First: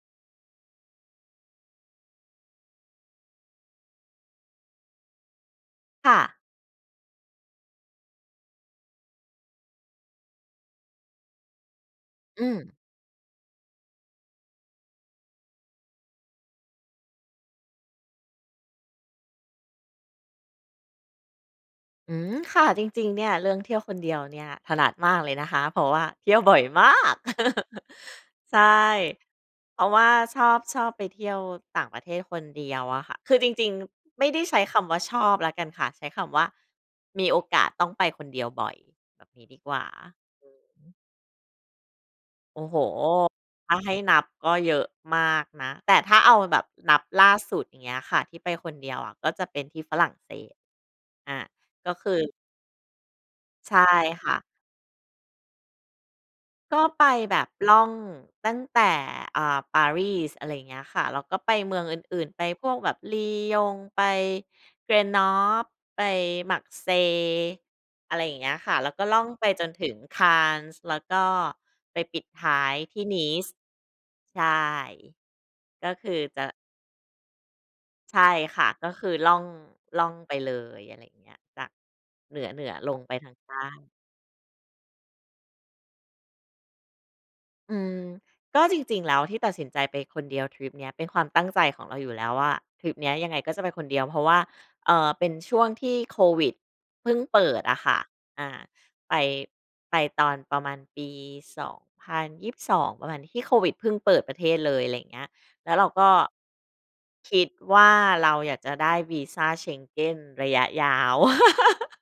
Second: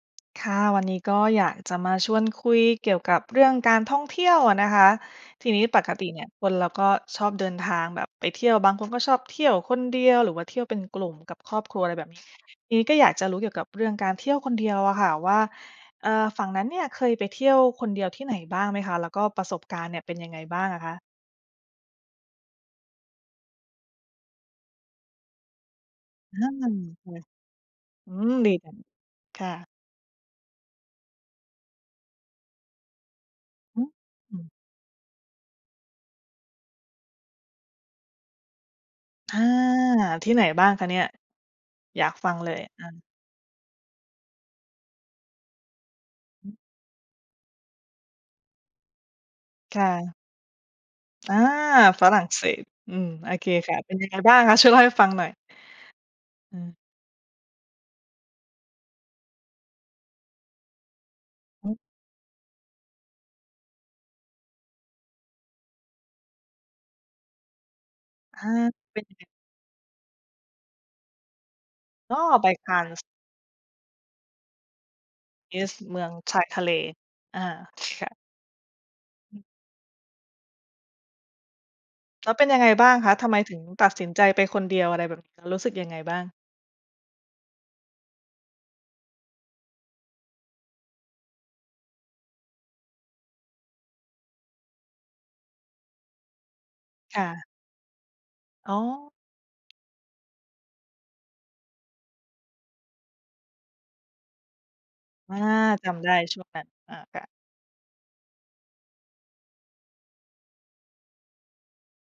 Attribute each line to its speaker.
Speaker 1: ค่ะ วันนี้ก็อยากจะมาชวนคุยเกี่ยวกับเรื่องการท่องเที่ยวอะนะคะ ทีนี้ปกติ
Speaker 2: ค่
Speaker 1: เนี่ย
Speaker 2: ะ
Speaker 1: คนเราก็ชอบเดินทางแบบไปเที่ยว บางคนก็ชอบ เที่ยวคนเดียว หรือว่าเที่ยวเป็น กลุ่มกับครอบครัวอะไรแบบ นี้
Speaker 2: อื
Speaker 1: ท
Speaker 2: ม
Speaker 1: ีนี้ก็อยากจะรู้เกี่ยวกับเรื่องการเที่ยวคนเดียวอะค่ะว่า เอ่อ ฝั่งนั้นเนี่ยเคยไปเที่ยวคนเดียวที่ไหนบ้างไหมคะ แล้วก็ ประสบการณ์เนี่ยเป็นยังไงบ้างอะคะ?
Speaker 2: อืม ค่ะ จริง ๆ เนี่ย เรื่องเที่ยวคนเดียวเนี่ย ถนัดมากเลยนะคะ เพราะว่าเที่ยว
Speaker 1: เริ่
Speaker 2: บ
Speaker 1: ม
Speaker 2: ่อย
Speaker 1: จะม
Speaker 2: ม
Speaker 1: ี
Speaker 2: า
Speaker 1: ค่
Speaker 2: ก
Speaker 1: ะ อืม ดี
Speaker 2: ใช่
Speaker 1: ค่ะ ค่ะ
Speaker 2: เพราะว่าชอบ ชอบไปเที่ยวต่างประเทศคนเดียวอะค่ะ คือจริง
Speaker 1: อือ
Speaker 2: ๆ ไม่
Speaker 1: ฮึ อ
Speaker 2: ไ
Speaker 1: ื
Speaker 2: ด้
Speaker 1: อ
Speaker 2: ใช้คำว่า ชอบแล้วกันค่ะ ใช้คำว่า มีโอกาสต้องไปคนเดียวบ่อยแบบ
Speaker 1: อา
Speaker 2: นี้ดีกว่า
Speaker 1: ค่ะ ที่ไหนบ้าง
Speaker 2: อื
Speaker 1: คะ
Speaker 2: ม
Speaker 1: เนี่ย? อยากฟังเล
Speaker 2: โอ
Speaker 1: ย
Speaker 2: ้โฮ
Speaker 1: อา
Speaker 2: ถ้า ให้นับก็เยอะมากนะ แต่ถ้าเอา
Speaker 1: อื
Speaker 2: แบ
Speaker 1: ม
Speaker 2: บนับล่าสุด อย่างเงี้ยค่ะ ที่ไปคนเดียวอะ ก็จะเป็นท
Speaker 1: ค
Speaker 2: ี่
Speaker 1: ่
Speaker 2: ฝรั่
Speaker 1: ะ
Speaker 2: งเศส อ
Speaker 1: อ
Speaker 2: า
Speaker 1: า
Speaker 2: ก็ ค
Speaker 1: ฝ
Speaker 2: ื
Speaker 1: ร
Speaker 2: อ
Speaker 1: ั่งเศส อืม โอเค
Speaker 2: ใ
Speaker 1: ค
Speaker 2: ช
Speaker 1: ่
Speaker 2: ่
Speaker 1: ะ เป็นยังไง
Speaker 2: ค่
Speaker 1: บ้าง
Speaker 2: ะ
Speaker 1: คะ? ช่วยเล่าให้ ฟังหน่อย อืม
Speaker 2: ก็ไปแบบ ล่องตั้งแต่ อ่า ปารีส อะไรอย่างเงี้ยค่ะ แล้วก็ไป
Speaker 1: อ
Speaker 2: เม
Speaker 1: ืม
Speaker 2: ืองอื่น ๆ ไปพวกแบบ Lyon ไป Grenoble ไป Marseille อะไรอย่า
Speaker 1: อ
Speaker 2: ง
Speaker 1: า
Speaker 2: เงี้ยค่ะ แล้ว
Speaker 1: เป็
Speaker 2: ก็
Speaker 1: นย
Speaker 2: ล
Speaker 1: ั
Speaker 2: ่
Speaker 1: งไ
Speaker 2: อ
Speaker 1: ง?
Speaker 2: งไปจนถึง Cannes แล้วก็ไป
Speaker 1: อ
Speaker 2: ป
Speaker 1: ๋อ
Speaker 2: ิดท
Speaker 1: ไป
Speaker 2: ้ายที่
Speaker 1: Cannes
Speaker 2: Nice ใช่
Speaker 1: Nice
Speaker 2: ก็
Speaker 1: เมื
Speaker 2: ค
Speaker 1: อง
Speaker 2: ือ
Speaker 1: ช
Speaker 2: จ
Speaker 1: า
Speaker 2: ะ
Speaker 1: ยทะเล อา ค่
Speaker 2: ใ
Speaker 1: ะ
Speaker 2: ช่ค่ะ ก็คือล่อง ล่องไปเลย อะไรอย่างเงี้ย จาก
Speaker 1: แล้
Speaker 2: เห
Speaker 1: ว
Speaker 2: น
Speaker 1: เป็นยัง
Speaker 2: ื
Speaker 1: ไง
Speaker 2: อ
Speaker 1: บ
Speaker 2: ๆ
Speaker 1: ้
Speaker 2: ล
Speaker 1: าง
Speaker 2: ง
Speaker 1: ค
Speaker 2: ไป
Speaker 1: ะ ท
Speaker 2: ทา
Speaker 1: ำไ
Speaker 2: ง
Speaker 1: ม
Speaker 2: ใต
Speaker 1: ถ
Speaker 2: ้
Speaker 1: ึงตัดสินใจไปคนเดียวอะไรแบบนี้? รู้สึกยังไงบ้าง?
Speaker 2: อืม ก็จริง ๆ แล้ว ที่ตัดสินใจไปคนเดียวทริปนี้ เป็นความตั้งใจของเราอยู่แล้วว่า ทริปนี้ยังไงก็จะไปคนเดียว เพราะว่า เอ่อ เป็นช่วงที่โควิดเพิ่
Speaker 1: ค
Speaker 2: ง
Speaker 1: ่
Speaker 2: เป
Speaker 1: ะ
Speaker 2: ิดอะค่ะ อา
Speaker 1: อ๋อ
Speaker 2: ไป ไปตอนประมาณปี 2022 ประมาณ ที่โควิดเพิ่งเปิดประเทศเลย อะไรอย่างเงี้ย
Speaker 1: อา
Speaker 2: แล้วเร
Speaker 1: จ
Speaker 2: าก
Speaker 1: ำได
Speaker 2: ็
Speaker 1: ้ช่วงนั้น อา ค่ะ
Speaker 2: คิดว่า เราอยากจะได้วีซา Schengen ระยะยาว